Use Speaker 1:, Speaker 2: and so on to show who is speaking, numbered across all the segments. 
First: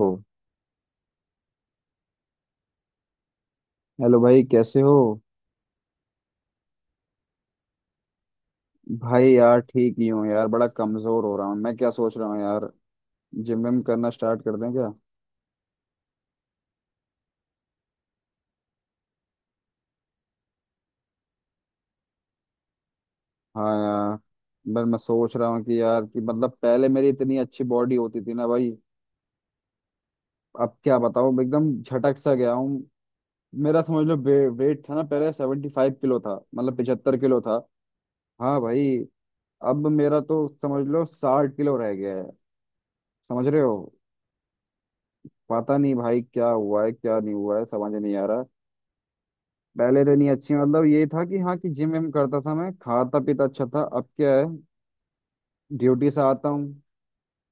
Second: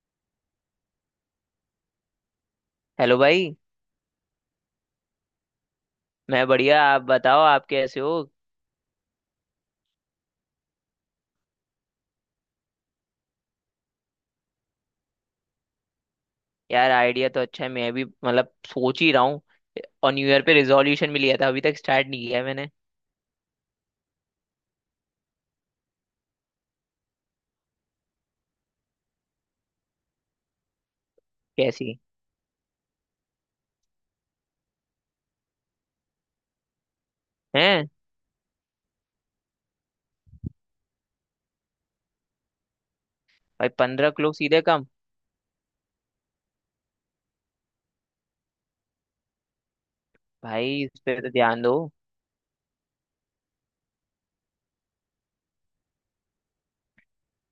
Speaker 1: ओ।
Speaker 2: Hello भाई।
Speaker 1: Hello भाई, कैसे हो?
Speaker 2: मैं बढ़िया, आप बताओ आप कैसे हो?
Speaker 1: भाई यार ठीक ही हूँ यार, बड़ा कमजोर हो रहा हूँ। मैं क्या सोच रहा हूँ यार, जिम विम करना स्टार्ट कर दें क्या?
Speaker 2: यार आइडिया तो अच्छा है, मैं भी मतलब सोच ही रहा हूँ। और न्यू ईयर पे रिजोल्यूशन भी लिया था, अभी तक स्टार्ट नहीं किया है मैंने।
Speaker 1: हाँ यार, बस मैं सोच रहा हूँ कि यार कि मतलब पहले मेरी इतनी अच्छी बॉडी होती थी ना भाई। अब क्या बताऊँ, एकदम
Speaker 2: कैसी
Speaker 1: झटक सा गया हूँ। मेरा समझ लो वेट था ना, पहले 75 किलो था, मतलब 75 किलो था।
Speaker 2: हैं?
Speaker 1: हाँ भाई। अब मेरा तो समझ लो 60 किलो रह गया है। समझ रहे
Speaker 2: भाई
Speaker 1: हो?
Speaker 2: 15 किलो सीधे कम।
Speaker 1: पता नहीं भाई क्या हुआ है क्या नहीं हुआ है, समझ नहीं आ रहा। पहले तो नहीं, अच्छी
Speaker 2: भाई
Speaker 1: मतलब
Speaker 2: इस
Speaker 1: ये
Speaker 2: पे
Speaker 1: था
Speaker 2: तो
Speaker 1: कि हाँ
Speaker 2: ध्यान
Speaker 1: कि
Speaker 2: दो।
Speaker 1: जिम विम करता था, मैं खाता पीता अच्छा था। अब क्या है? ड्यूटी से आता हूँ,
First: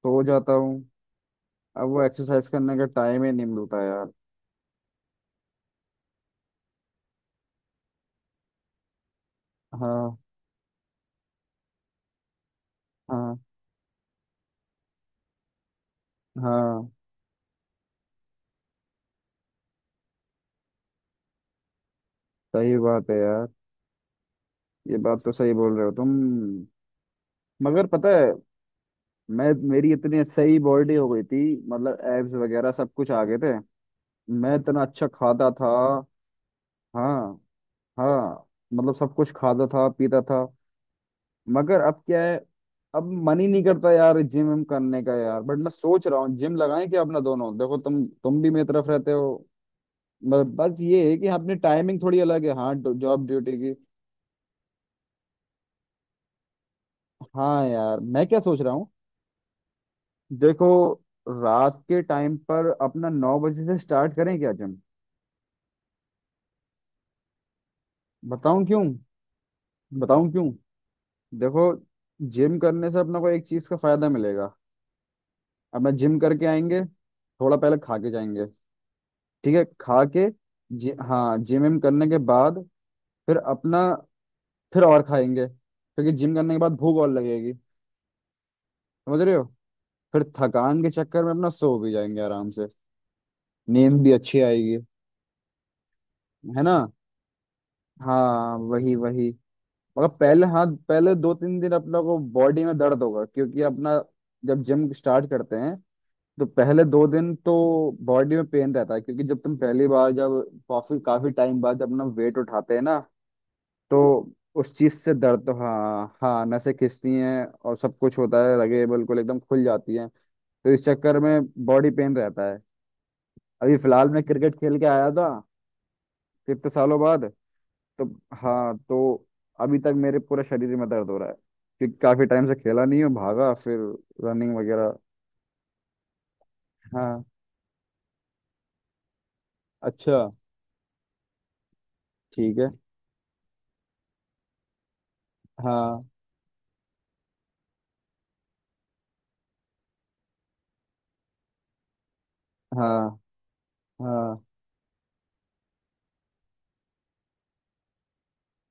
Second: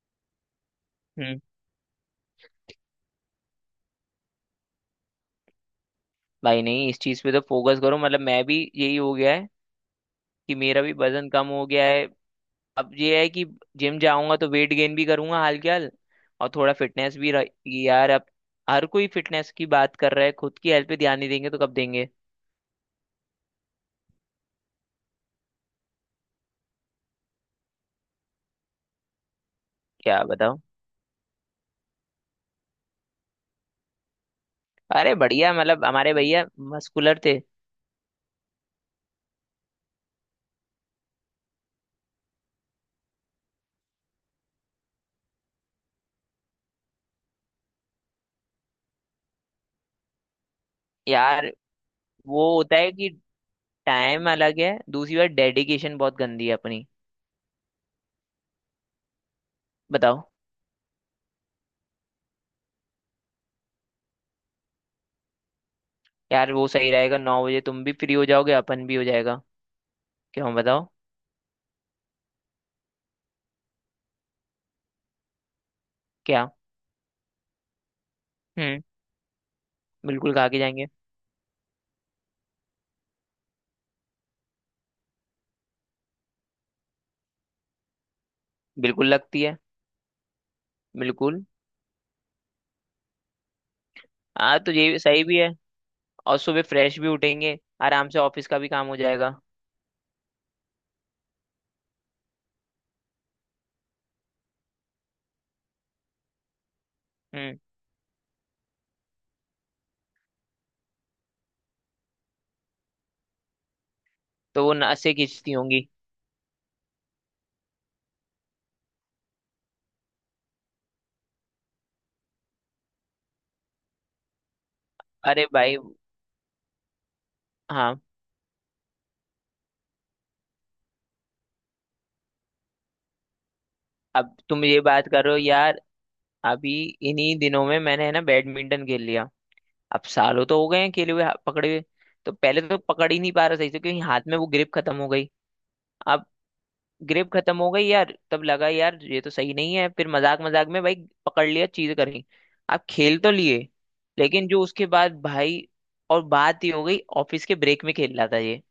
Speaker 1: सो जाता हूँ।
Speaker 2: हम्म।
Speaker 1: अब वो एक्सरसाइज करने का टाइम ही नहीं मिलता यार।
Speaker 2: भाई नहीं, इस चीज पे तो फोकस करो, मतलब मैं भी यही हो गया है
Speaker 1: हाँ,
Speaker 2: कि मेरा भी वजन कम हो गया है। अब ये है
Speaker 1: हाँ,
Speaker 2: कि जिम जाऊंगा तो वेट गेन भी करूंगा हाल के हाल, और थोड़ा
Speaker 1: हाँ।
Speaker 2: फिटनेस भी रहेगी यार। अब हर कोई फिटनेस की बात कर रहा है, खुद की हेल्थ पे ध्यान नहीं देंगे तो कब देंगे?
Speaker 1: सही बात है यार, ये बात तो सही बोल रहे हो तुम। मगर पता है, मैं मेरी
Speaker 2: क्या
Speaker 1: इतनी सही
Speaker 2: बताओ।
Speaker 1: बॉडी हो गई थी। मतलब एब्स वगैरह सब कुछ आ गए थे, मैं इतना अच्छा
Speaker 2: अरे
Speaker 1: खाता
Speaker 2: बढ़िया,
Speaker 1: था।
Speaker 2: मतलब हमारे भैया मस्कुलर
Speaker 1: हाँ,
Speaker 2: थे।
Speaker 1: हाँ। मतलब सब कुछ खाता था पीता था। मगर अब क्या है? अब मन ही नहीं करता यार जिम विम करने का यार, बट मैं सोच रहा हूँ जिम लगाएं क्या अपना दोनों? देखो, तुम भी मेरी तरफ रहते हो। बस ये है कि
Speaker 2: यार
Speaker 1: अपनी टाइमिंग थोड़ी अलग
Speaker 2: वो
Speaker 1: है, हाँ,
Speaker 2: होता है कि
Speaker 1: जॉब ड्यूटी की।
Speaker 2: टाइम अलग है, दूसरी बार डेडिकेशन बहुत गंदी है अपनी।
Speaker 1: हाँ यार, मैं क्या सोच रहा हूँ,
Speaker 2: बताओ।
Speaker 1: देखो। रात के टाइम पर अपना 9 बजे से स्टार्ट करें क्या जिम?
Speaker 2: यार वो सही रहेगा, 9 बजे तुम भी फ्री हो जाओगे,
Speaker 1: बताऊं क्यों?
Speaker 2: अपन भी हो जाएगा।
Speaker 1: बताऊं क्यों?
Speaker 2: क्यों बताओ?
Speaker 1: देखो, जिम करने से अपना को एक चीज का फायदा मिलेगा। अपना जिम करके
Speaker 2: क्या?
Speaker 1: आएंगे, थोड़ा पहले खा के जाएंगे।
Speaker 2: हम्म।
Speaker 1: ठीक है, खा के।
Speaker 2: बिल्कुल खा के जाएंगे।
Speaker 1: हाँ, जिम विम करने के बाद फिर अपना फिर और खाएंगे, क्योंकि जिम करने के बाद भूख और लगेगी।
Speaker 2: बिल्कुल
Speaker 1: समझ रहे
Speaker 2: लगती
Speaker 1: हो?
Speaker 2: है।
Speaker 1: फिर थकान के चक्कर में
Speaker 2: बिल्कुल।
Speaker 1: अपना सो भी जाएंगे आराम से, नींद भी अच्छी
Speaker 2: हाँ तो
Speaker 1: आएगी,
Speaker 2: ये सही भी है। और
Speaker 1: है
Speaker 2: सुबह
Speaker 1: ना?
Speaker 2: फ्रेश भी उठेंगे, आराम से ऑफिस
Speaker 1: हाँ,
Speaker 2: का भी काम
Speaker 1: वही
Speaker 2: हो
Speaker 1: वही।
Speaker 2: जाएगा।
Speaker 1: मगर पहले, हाँ, पहले 2 3 दिन अपना को बॉडी में दर्द होगा, क्योंकि अपना जब जिम स्टार्ट करते हैं, तो पहले 2 दिन तो
Speaker 2: हम्म।
Speaker 1: बॉडी में पेन रहता है। क्योंकि जब तुम पहली बार, जब काफी काफी टाइम बाद जब अपना वेट उठाते हैं ना, तो
Speaker 2: तो
Speaker 1: उस
Speaker 2: वो
Speaker 1: चीज से
Speaker 2: नसें
Speaker 1: दर्द
Speaker 2: खींचती
Speaker 1: तो,
Speaker 2: होंगी।
Speaker 1: हाँ हाँ, नसें खिंचती हैं और सब कुछ होता है लगे, बिल्कुल एकदम खुल जाती हैं। तो इस चक्कर में बॉडी पेन रहता है। अभी फिलहाल मैं क्रिकेट खेल के आया था,
Speaker 2: अरे भाई।
Speaker 1: कितने सालों बाद,
Speaker 2: हाँ।
Speaker 1: तो हाँ तो अभी तक मेरे पूरे शरीर में दर्द हो रहा है। क्योंकि काफी टाइम से खेला नहीं हूँ, भागा फिर
Speaker 2: अब
Speaker 1: रनिंग
Speaker 2: तुम ये
Speaker 1: वगैरह।
Speaker 2: बात करो यार। अभी
Speaker 1: हाँ।
Speaker 2: इन्हीं दिनों में मैंने है ना बैडमिंटन खेल लिया। अब
Speaker 1: अच्छा।
Speaker 2: सालों तो हो गए हैं खेले हुए पकड़े हुए। तो
Speaker 1: ठीक
Speaker 2: पहले
Speaker 1: है।
Speaker 2: तो पकड़ ही नहीं पा रहा सही से, क्योंकि हाथ में वो ग्रिप खत्म हो गई।
Speaker 1: हाँ,
Speaker 2: अब ग्रिप खत्म हो गई यार, तब लगा यार ये तो सही नहीं है, फिर मजाक मजाक में भाई पकड़ लिया, चीज करी, आप
Speaker 1: हाँ,
Speaker 2: खेल तो लिए।
Speaker 1: हाँ।
Speaker 2: लेकिन जो उसके बाद भाई, और बात ही हो गई। ऑफिस के ब्रेक में खेल रहा था ये,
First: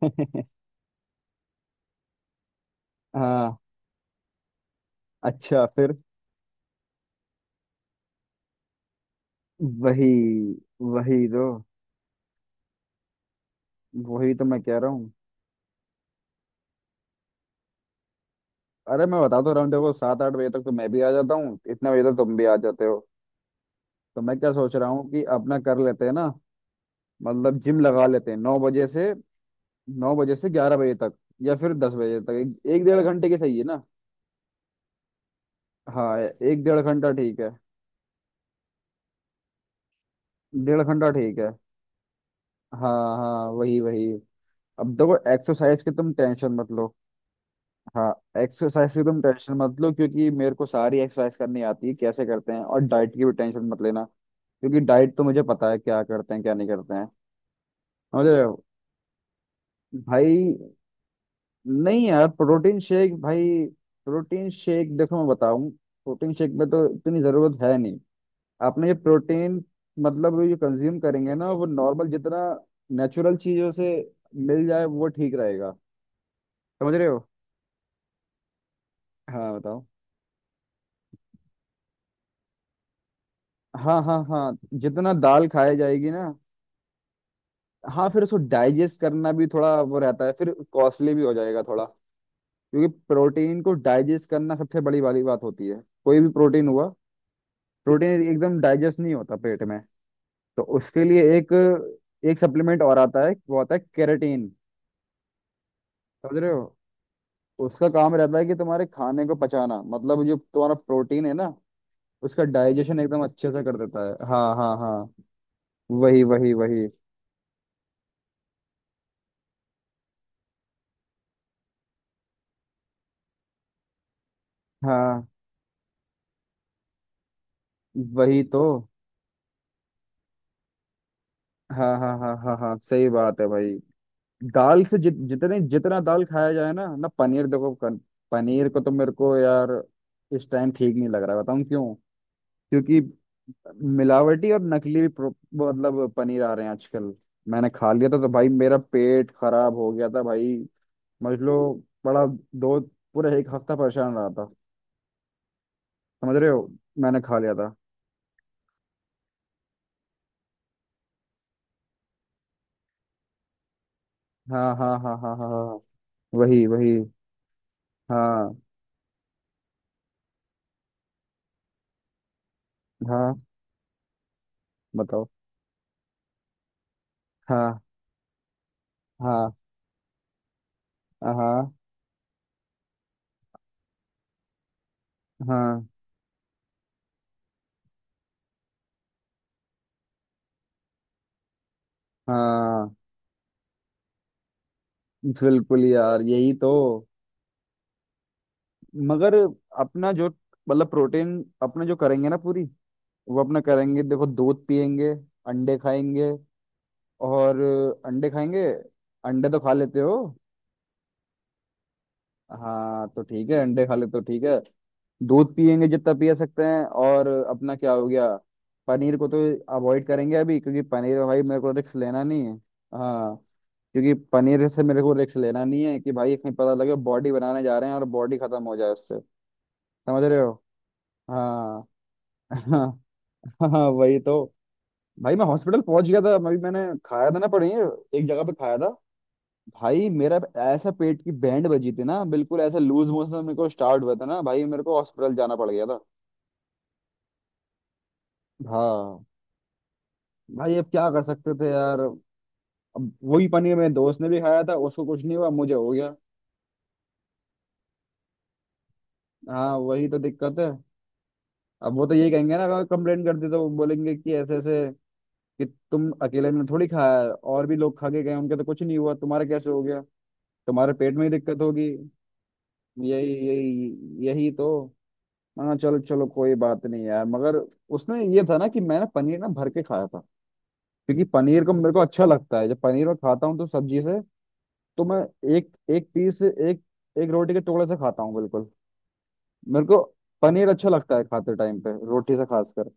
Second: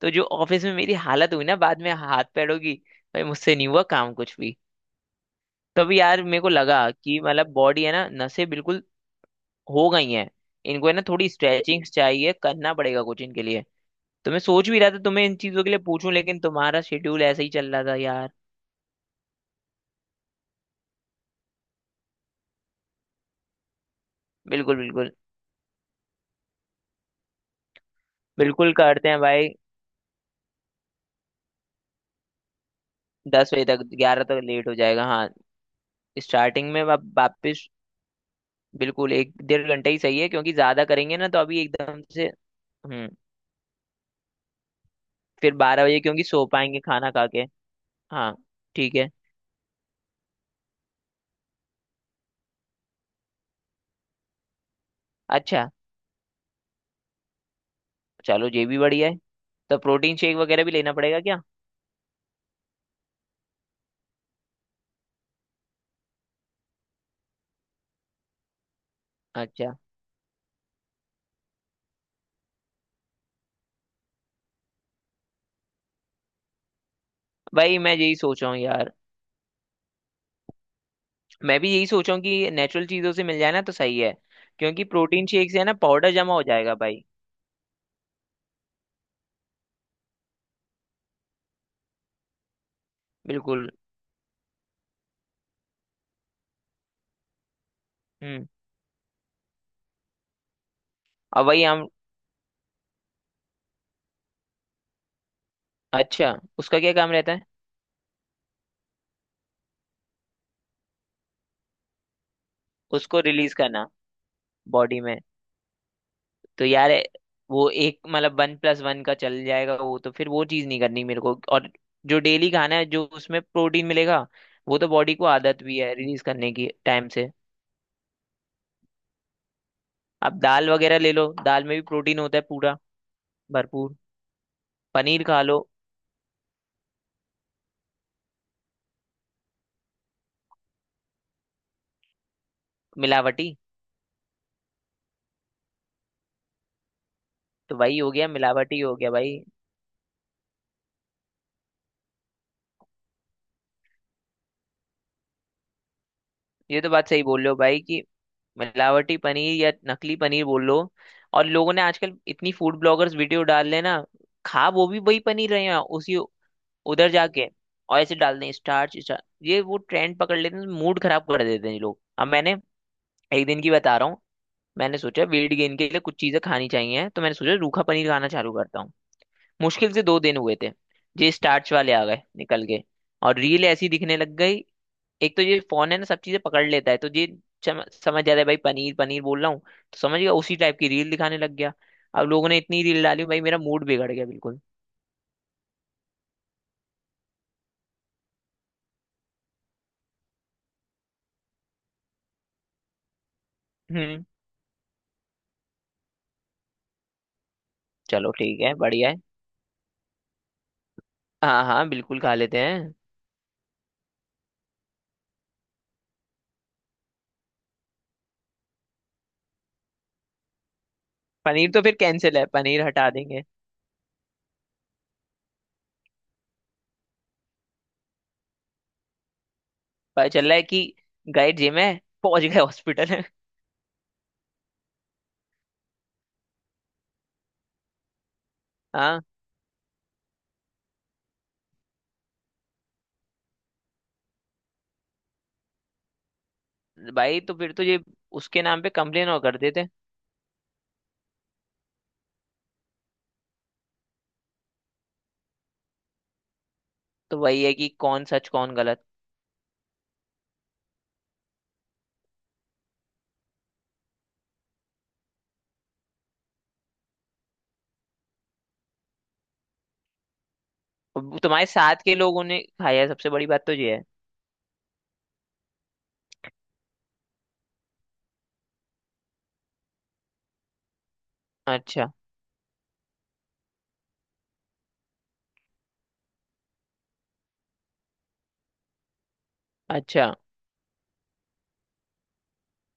Speaker 2: तो जो ऑफिस में मेरी हालत हुई ना बाद में हाथ पैरों की। भाई मुझसे
Speaker 1: हाँ।
Speaker 2: नहीं हुआ काम कुछ भी।
Speaker 1: अच्छा
Speaker 2: तब
Speaker 1: फिर।
Speaker 2: यार मेरे को लगा कि मतलब बॉडी है ना, नसें बिल्कुल हो
Speaker 1: वही
Speaker 2: गई हैं। इनको है ना
Speaker 1: वही
Speaker 2: थोड़ी
Speaker 1: तो,
Speaker 2: स्ट्रेचिंग चाहिए, करना पड़ेगा कुछ इनके लिए। तो
Speaker 1: वही
Speaker 2: मैं
Speaker 1: तो मैं
Speaker 2: सोच
Speaker 1: कह
Speaker 2: भी
Speaker 1: रहा
Speaker 2: रहा था
Speaker 1: हूँ।
Speaker 2: तुम्हें इन चीजों के लिए पूछूं, लेकिन तुम्हारा शेड्यूल ऐसे ही चल रहा था यार।
Speaker 1: अरे मैं बता तो रहा हूँ, देखो, 7 8 बजे तक तो मैं भी आ जाता हूँ, इतने बजे तक तुम भी आ जाते हो। तो मैं क्या सोच
Speaker 2: बिल्कुल,
Speaker 1: रहा हूँ
Speaker 2: बिल्कुल।
Speaker 1: कि अपना कर लेते हैं ना। मतलब जिम लगा लेते हैं नौ
Speaker 2: बिल्कुल
Speaker 1: बजे
Speaker 2: करते
Speaker 1: से।
Speaker 2: हैं भाई।
Speaker 1: 9 बजे से 11 बजे तक, या फिर 10 बजे तक, एक डेढ़ घंटे की
Speaker 2: दस
Speaker 1: सही है
Speaker 2: बजे
Speaker 1: ना?
Speaker 2: तक 11 तक लेट हो जाएगा, हाँ।
Speaker 1: हाँ, एक
Speaker 2: स्टार्टिंग
Speaker 1: डेढ़
Speaker 2: में
Speaker 1: घंटा ठीक है।
Speaker 2: वापस, बिल्कुल एक डेढ़ घंटे ही सही है, क्योंकि
Speaker 1: डेढ़
Speaker 2: ज्यादा
Speaker 1: घंटा
Speaker 2: करेंगे ना तो
Speaker 1: ठीक है।
Speaker 2: अभी एकदम से। हम्म।
Speaker 1: हाँ, हाँ, वही वही। अब देखो,
Speaker 2: फिर
Speaker 1: एक्सरसाइज
Speaker 2: बारह
Speaker 1: की
Speaker 2: बजे
Speaker 1: तुम
Speaker 2: क्योंकि सो
Speaker 1: टेंशन मत
Speaker 2: पाएंगे
Speaker 1: लो।
Speaker 2: खाना खा के।
Speaker 1: हाँ,
Speaker 2: हाँ।
Speaker 1: एक्सरसाइज
Speaker 2: ठीक
Speaker 1: की
Speaker 2: है।
Speaker 1: तुम टेंशन मत लो, क्योंकि मेरे को सारी एक्सरसाइज करनी आती है कैसे करते हैं, और डाइट की भी टेंशन मत लेना। क्योंकि डाइट तो मुझे
Speaker 2: अच्छा।
Speaker 1: पता है क्या करते हैं, क्या नहीं करते हैं। समझ रहे
Speaker 2: चलो
Speaker 1: हो?
Speaker 2: ये भी बढ़िया है। तो प्रोटीन शेक
Speaker 1: भाई
Speaker 2: वगैरह भी लेना पड़ेगा क्या?
Speaker 1: नहीं यार, प्रोटीन शेक भाई। प्रोटीन शेक देखो, मैं बताऊं, प्रोटीन शेक में तो इतनी जरूरत है नहीं। आपने ये प्रोटीन,
Speaker 2: अच्छा।
Speaker 1: मतलब ये कंज्यूम करेंगे ना, वो नॉर्मल जितना नेचुरल चीजों से मिल जाए वो ठीक रहेगा। समझ रहे हो?
Speaker 2: भाई मैं यही सोच रहा हूँ यार।
Speaker 1: हाँ, बताओ।
Speaker 2: मैं भी यही सोच रहा हूँ कि नेचुरल चीजों से मिल जाए ना तो सही
Speaker 1: हाँ,
Speaker 2: है,
Speaker 1: हाँ, हाँ।
Speaker 2: क्योंकि
Speaker 1: जितना
Speaker 2: प्रोटीन
Speaker 1: दाल
Speaker 2: शेक से है ना
Speaker 1: खाई जाएगी
Speaker 2: पाउडर
Speaker 1: ना।
Speaker 2: जमा हो जाएगा भाई।
Speaker 1: हाँ, फिर उसको डाइजेस्ट करना भी थोड़ा वो रहता है, फिर कॉस्टली भी हो जाएगा थोड़ा। क्योंकि प्रोटीन
Speaker 2: बिल्कुल।
Speaker 1: को डाइजेस्ट करना सबसे बड़ी वाली बात होती है, कोई भी प्रोटीन हुआ। प्रोटीन
Speaker 2: हम्म।
Speaker 1: एकदम डाइजेस्ट नहीं होता पेट में। तो उसके लिए
Speaker 2: अब
Speaker 1: एक,
Speaker 2: वही हम।
Speaker 1: एक सप्लीमेंट और आता है, वो आता है केराटिन।
Speaker 2: अच्छा।
Speaker 1: समझ रहे हो?
Speaker 2: उसका क्या काम रहता है?
Speaker 1: उसका काम रहता है कि तुम्हारे खाने को पचाना, मतलब जो तुम्हारा प्रोटीन है ना, उसका डाइजेशन
Speaker 2: उसको
Speaker 1: एकदम अच्छे
Speaker 2: रिलीज
Speaker 1: से कर
Speaker 2: करना
Speaker 1: देता है। हाँ, हाँ,
Speaker 2: बॉडी
Speaker 1: हाँ।
Speaker 2: में।
Speaker 1: वही वही
Speaker 2: तो
Speaker 1: वही।
Speaker 2: यार वो एक मतलब 1+1 का चल जाएगा, वो तो फिर वो चीज नहीं करनी मेरे को। और जो डेली खाना है, जो उसमें प्रोटीन मिलेगा, वो तो बॉडी को
Speaker 1: हाँ
Speaker 2: आदत भी है रिलीज करने की टाइम से।
Speaker 1: वही तो।
Speaker 2: अब दाल वगैरह ले लो, दाल में भी
Speaker 1: हाँ, हाँ,
Speaker 2: प्रोटीन
Speaker 1: हाँ,
Speaker 2: होता है
Speaker 1: हाँ, हाँ।
Speaker 2: पूरा,
Speaker 1: सही बात है भाई।
Speaker 2: भरपूर।
Speaker 1: दाल से
Speaker 2: पनीर खा लो।
Speaker 1: जितना दाल खाया जाए ना। ना पनीर, देखो, पनीर को तो मेरे को यार इस टाइम ठीक नहीं लग रहा है। बताऊँ क्यों? क्योंकि
Speaker 2: मिलावटी।
Speaker 1: मिलावटी और नकली भी मतलब पनीर आ रहे हैं आजकल। मैंने
Speaker 2: तो
Speaker 1: खा
Speaker 2: वही
Speaker 1: लिया
Speaker 2: हो
Speaker 1: था
Speaker 2: गया,
Speaker 1: तो भाई मेरा
Speaker 2: मिलावटी हो गया
Speaker 1: पेट
Speaker 2: भाई।
Speaker 1: खराब हो गया था भाई। समझ लो बड़ा, दो पूरा एक हफ्ता परेशान रहा था। समझ रहे हो?
Speaker 2: ये तो बात
Speaker 1: मैंने
Speaker 2: सही
Speaker 1: खा
Speaker 2: बोल रहे
Speaker 1: लिया
Speaker 2: हो
Speaker 1: था।
Speaker 2: भाई कि मिलावटी पनीर या नकली पनीर बोल लो। और लोगों ने आजकल इतनी फूड ब्लॉगर्स वीडियो डाल रहे हैं ना, खा
Speaker 1: हाँ,
Speaker 2: वो
Speaker 1: हाँ,
Speaker 2: भी
Speaker 1: हाँ,
Speaker 2: वही
Speaker 1: हाँ, हाँ,
Speaker 2: पनीर रहे हैं
Speaker 1: हाँ।
Speaker 2: उसी
Speaker 1: वही वही।
Speaker 2: उधर जाके। और ऐसे डाल दें
Speaker 1: हाँ,
Speaker 2: स्टार्च स्टार्च, ये वो ट्रेंड पकड़ लेते हैं, मूड खराब कर देते हैं ये लोग। अब मैंने
Speaker 1: हाँ,
Speaker 2: एक दिन की बता रहा हूँ, मैंने सोचा
Speaker 1: बताओ।
Speaker 2: वेट गेन के लिए कुछ चीजें खानी चाहिए, तो मैंने सोचा
Speaker 1: हाँ,
Speaker 2: रूखा पनीर खाना चालू करता हूँ।
Speaker 1: हाँ,
Speaker 2: मुश्किल से 2 दिन हुए थे, ये
Speaker 1: हाँ,
Speaker 2: स्टार्च वाले आ गए निकल के, और रील ऐसी दिखने लग गई। एक तो ये
Speaker 1: हाँ,
Speaker 2: फोन है ना सब चीजें पकड़ लेता है, तो ये समझ जा रहा है भाई, पनीर पनीर बोल रहा हूँ तो समझ गया, उसी टाइप की रील दिखाने लग गया। अब लोगों ने इतनी
Speaker 1: हाँ,
Speaker 2: रील डाली भाई मेरा मूड बिगड़ गया बिल्कुल।
Speaker 1: बिल्कुल यार, यही तो। मगर अपना जो मतलब प्रोटीन, अपने जो करेंगे ना पूरी, वो अपना करेंगे
Speaker 2: हम्म।
Speaker 1: देखो, दूध पियेंगे, अंडे खाएंगे, और अंडे
Speaker 2: चलो ठीक
Speaker 1: खाएंगे।
Speaker 2: है, बढ़िया है।
Speaker 1: अंडे तो खा लेते हो?
Speaker 2: हाँ हाँ, बिल्कुल खा लेते हैं।
Speaker 1: हाँ तो ठीक है, अंडे खा लेते हो, ठीक है। दूध पियेंगे जितना पिया सकते हैं, और अपना क्या हो गया, पनीर को तो अवॉइड करेंगे अभी, क्योंकि पनीर में भाई मेरे
Speaker 2: पनीर
Speaker 1: को
Speaker 2: तो फिर
Speaker 1: रिस्क लेना
Speaker 2: कैंसिल है,
Speaker 1: नहीं है।
Speaker 2: पनीर हटा
Speaker 1: हाँ।
Speaker 2: देंगे।
Speaker 1: क्योंकि पनीर से मेरे को रिस्क लेना नहीं है कि भाई कहीं पता लगे बॉडी बनाने जा रहे हैं और बॉडी खत्म हो जाए उससे। समझ
Speaker 2: पता
Speaker 1: रहे
Speaker 2: चल
Speaker 1: हो?
Speaker 2: रहा है कि गए जिम
Speaker 1: हाँ।
Speaker 2: है, पहुंच गए हॉस्पिटल
Speaker 1: हाँ,
Speaker 2: है।
Speaker 1: हाँ वही तो। भाई मैं हॉस्पिटल पहुंच गया था अभी, मैंने खाया था ना पनीर एक जगह पे खाया था।
Speaker 2: हाँ।
Speaker 1: भाई मेरा ऐसा पेट की बैंड बजी थी ना बिल्कुल, ऐसा लूज मोशन मेरे को स्टार्ट हुआ था ना भाई, मेरे को हॉस्पिटल जाना पड़ गया था।
Speaker 2: भाई तो फिर तो ये उसके नाम पे
Speaker 1: हाँ
Speaker 2: कंप्लेन और कर देते।
Speaker 1: भाई, अब क्या कर सकते थे यार। अब वही पनीर मेरे दोस्त ने भी खाया था, उसको कुछ नहीं हुआ, मुझे हो गया।
Speaker 2: तो वही है कि कौन सच कौन गलत।
Speaker 1: हाँ वही तो दिक्कत है। अब वो तो यही कहेंगे ना, अगर कंप्लेन करते तो वो बोलेंगे कि ऐसे ऐसे कि तुम अकेले ने थोड़ी खाया है, और भी लोग खा के गए, उनके तो कुछ नहीं हुआ, तुम्हारा कैसे हो गया? तुम्हारे पेट में ही
Speaker 2: अब
Speaker 1: दिक्कत
Speaker 2: तुम्हारे
Speaker 1: होगी।
Speaker 2: साथ के लोगों ने खाया है, सबसे
Speaker 1: यही
Speaker 2: बड़ी बात तो ये है।
Speaker 1: यही यही तो। हाँ, चलो चलो, कोई बात नहीं यार। मगर उसमें ये था ना कि मैं ना पनीर ना भर के खाया था। क्योंकि पनीर का मेरे को
Speaker 2: अच्छा।
Speaker 1: अच्छा लगता है। जब पनीर मैं खाता हूँ तो सब्जी से, तो मैं एक एक पीस, एक एक रोटी के टुकड़े से खाता हूँ बिल्कुल। मेरे को
Speaker 2: अच्छा।
Speaker 1: पनीर अच्छा लगता है खाते टाइम पे रोटी से, खासकर।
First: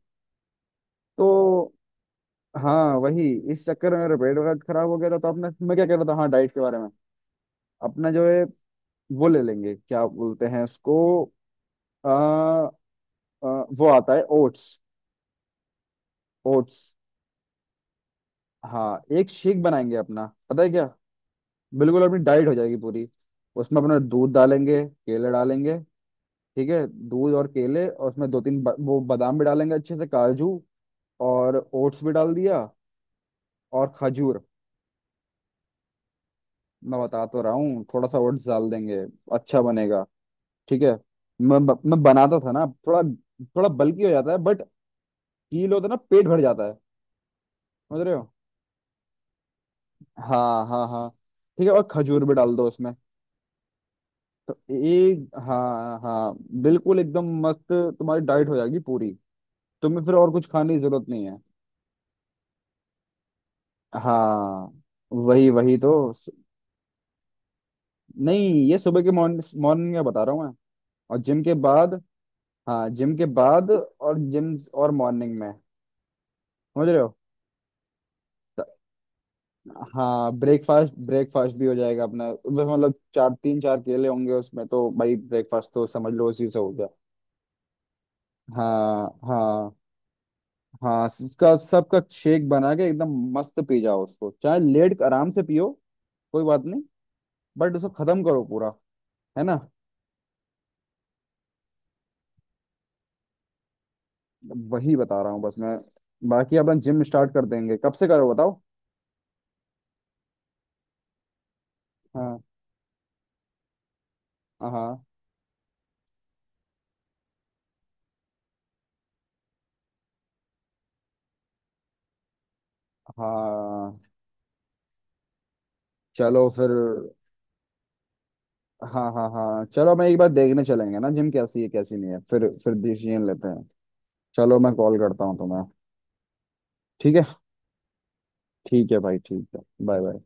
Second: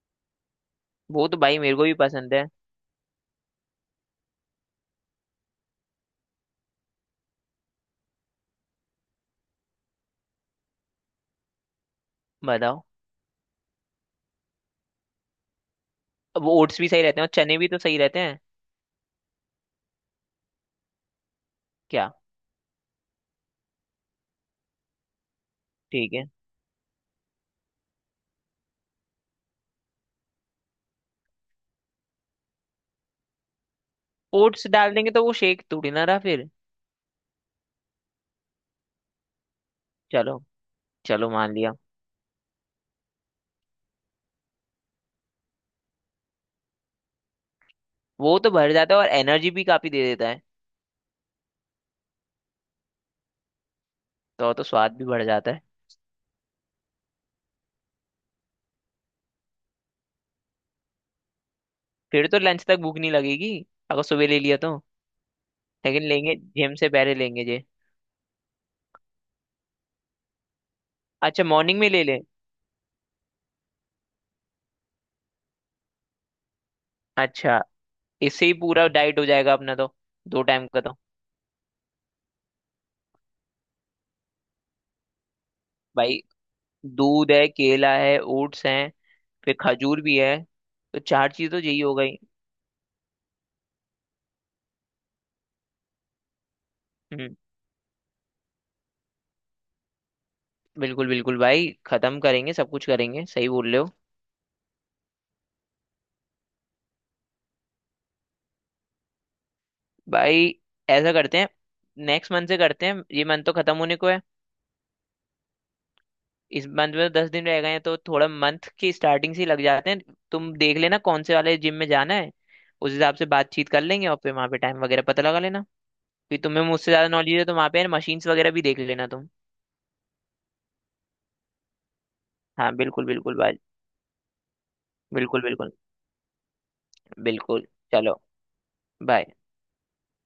Speaker 2: वो
Speaker 1: तो
Speaker 2: तो भाई मेरे को भी पसंद है।
Speaker 1: हाँ वही, इस चक्कर में मेरा पेट वगैरह खराब हो गया था। तो अपने, मैं क्या कह रहा था, हाँ, डाइट के बारे में। अपना जो है वो ले लेंगे, क्या बोलते हैं उसको, आ,
Speaker 2: बताओ।
Speaker 1: आ, वो आता है ओट्स।
Speaker 2: अब
Speaker 1: ओट्स,
Speaker 2: ओट्स भी सही रहते हैं और चने भी तो सही रहते हैं।
Speaker 1: हाँ, एक शेक बनाएंगे अपना, पता है क्या? बिल्कुल
Speaker 2: क्या?
Speaker 1: अपनी डाइट हो जाएगी पूरी। उसमें अपना दूध डालेंगे, केले डालेंगे।
Speaker 2: ठीक है।
Speaker 1: ठीक है, दूध और केले, और उसमें दो तीन वो बादाम भी डालेंगे अच्छे से, काजू और ओट्स भी डाल दिया, और खजूर।
Speaker 2: ओट्स डाल देंगे तो वो शेक थोड़ी ना रहा फिर।
Speaker 1: मैं बता तो रहा हूँ, थोड़ा सा ओट्स डाल देंगे, अच्छा बनेगा।
Speaker 2: चलो,
Speaker 1: ठीक है।
Speaker 2: चलो मान लिया।
Speaker 1: मैं बनाता था ना, थोड़ा थोड़ा बल्की हो जाता है, बट कील होता है ना, पेट भर जाता है। समझ रहे हो?
Speaker 2: वो तो भर जाता है, और एनर्जी भी काफी दे देता है।
Speaker 1: हाँ, हाँ, हाँ। ठीक है, और खजूर भी डाल दो उसमें
Speaker 2: तो
Speaker 1: तो
Speaker 2: तो स्वाद भी बढ़
Speaker 1: एक,
Speaker 2: जाता है।
Speaker 1: हाँ हाँ, बिल्कुल एकदम मस्त। तुम्हारी डाइट हो जाएगी पूरी, तुम्हें फिर और कुछ खाने की जरूरत नहीं है।
Speaker 2: फिर तो लंच तक भूख नहीं लगेगी अगर सुबह ले लिया
Speaker 1: हाँ,
Speaker 2: तो।
Speaker 1: वही वही
Speaker 2: लेकिन
Speaker 1: तो
Speaker 2: लेंगे जिम से पहले लेंगे जे?
Speaker 1: नहीं, ये सुबह के, मॉर्निंग मॉर्निंग में बता रहा हूँ मैं, और जिम
Speaker 2: अच्छा
Speaker 1: के
Speaker 2: मॉर्निंग में
Speaker 1: बाद।
Speaker 2: ले ले।
Speaker 1: हाँ, जिम के बाद, और जिम और मॉर्निंग में। समझ रहे हो?
Speaker 2: अच्छा। इससे ही
Speaker 1: त-
Speaker 2: पूरा डाइट हो जाएगा अपना तो।
Speaker 1: हाँ,
Speaker 2: दो टाइम का
Speaker 1: ब्रेकफास्ट
Speaker 2: तो
Speaker 1: ब्रेकफास्ट भी हो जाएगा अपना बस। मतलब चार, 3 4 केले होंगे उसमें, तो भाई ब्रेकफास्ट तो समझ
Speaker 2: भाई,
Speaker 1: लो उसी से हो गया।
Speaker 2: दूध है, केला है, ओट्स हैं,
Speaker 1: हाँ,
Speaker 2: फिर
Speaker 1: हाँ,
Speaker 2: खजूर भी है। तो
Speaker 1: हाँ।
Speaker 2: चार चीज
Speaker 1: इसका
Speaker 2: तो यही हो
Speaker 1: सबका
Speaker 2: गई।
Speaker 1: शेक बना के एकदम मस्त पी जाओ उसको, चाहे लेट के आराम से पियो, कोई बात नहीं।
Speaker 2: हम्म।
Speaker 1: बट उसको खत्म करो पूरा, है ना?
Speaker 2: बिल्कुल बिल्कुल भाई, खत्म करेंगे, सब कुछ करेंगे, सही बोल रहे हो।
Speaker 1: वही बता रहा हूँ बस मैं। बाकी अपन जिम स्टार्ट कर देंगे, कब से करो बताओ।
Speaker 2: भाई ऐसा करते हैं, नेक्स्ट
Speaker 1: हाँ,
Speaker 2: मंथ से करते हैं, ये मंथ तो खत्म होने को है।
Speaker 1: हाँ,
Speaker 2: इस मंथ में तो 10 दिन रह गए हैं, तो थोड़ा मंथ की स्टार्टिंग से ही लग जाते हैं। तुम देख लेना कौन से वाले जिम में जाना है, उस हिसाब से बातचीत कर
Speaker 1: हाँ।
Speaker 2: लेंगे, और फिर वहां पे टाइम वगैरह पता लगा लेना। कि
Speaker 1: चलो
Speaker 2: तुम्हें
Speaker 1: फिर।
Speaker 2: मुझसे ज्यादा नॉलेज है तो वहां पे मशीन्स वगैरह भी देख लेना
Speaker 1: हाँ, हाँ,
Speaker 2: तुम।
Speaker 1: हाँ, चलो मैं एक बार देखने चलेंगे ना जिम कैसी है कैसी नहीं है, फिर
Speaker 2: हाँ बिल्कुल
Speaker 1: डिसीजन
Speaker 2: बिल्कुल
Speaker 1: लेते
Speaker 2: भाई।
Speaker 1: हैं। चलो, मैं कॉल करता हूँ
Speaker 2: बिल्कुल,
Speaker 1: तुम्हें।
Speaker 2: बिल्कुल।
Speaker 1: ठीक है।
Speaker 2: बिल्कुल। चलो।
Speaker 1: ठीक है भाई,
Speaker 2: बाय।
Speaker 1: ठीक है। Bye, bye.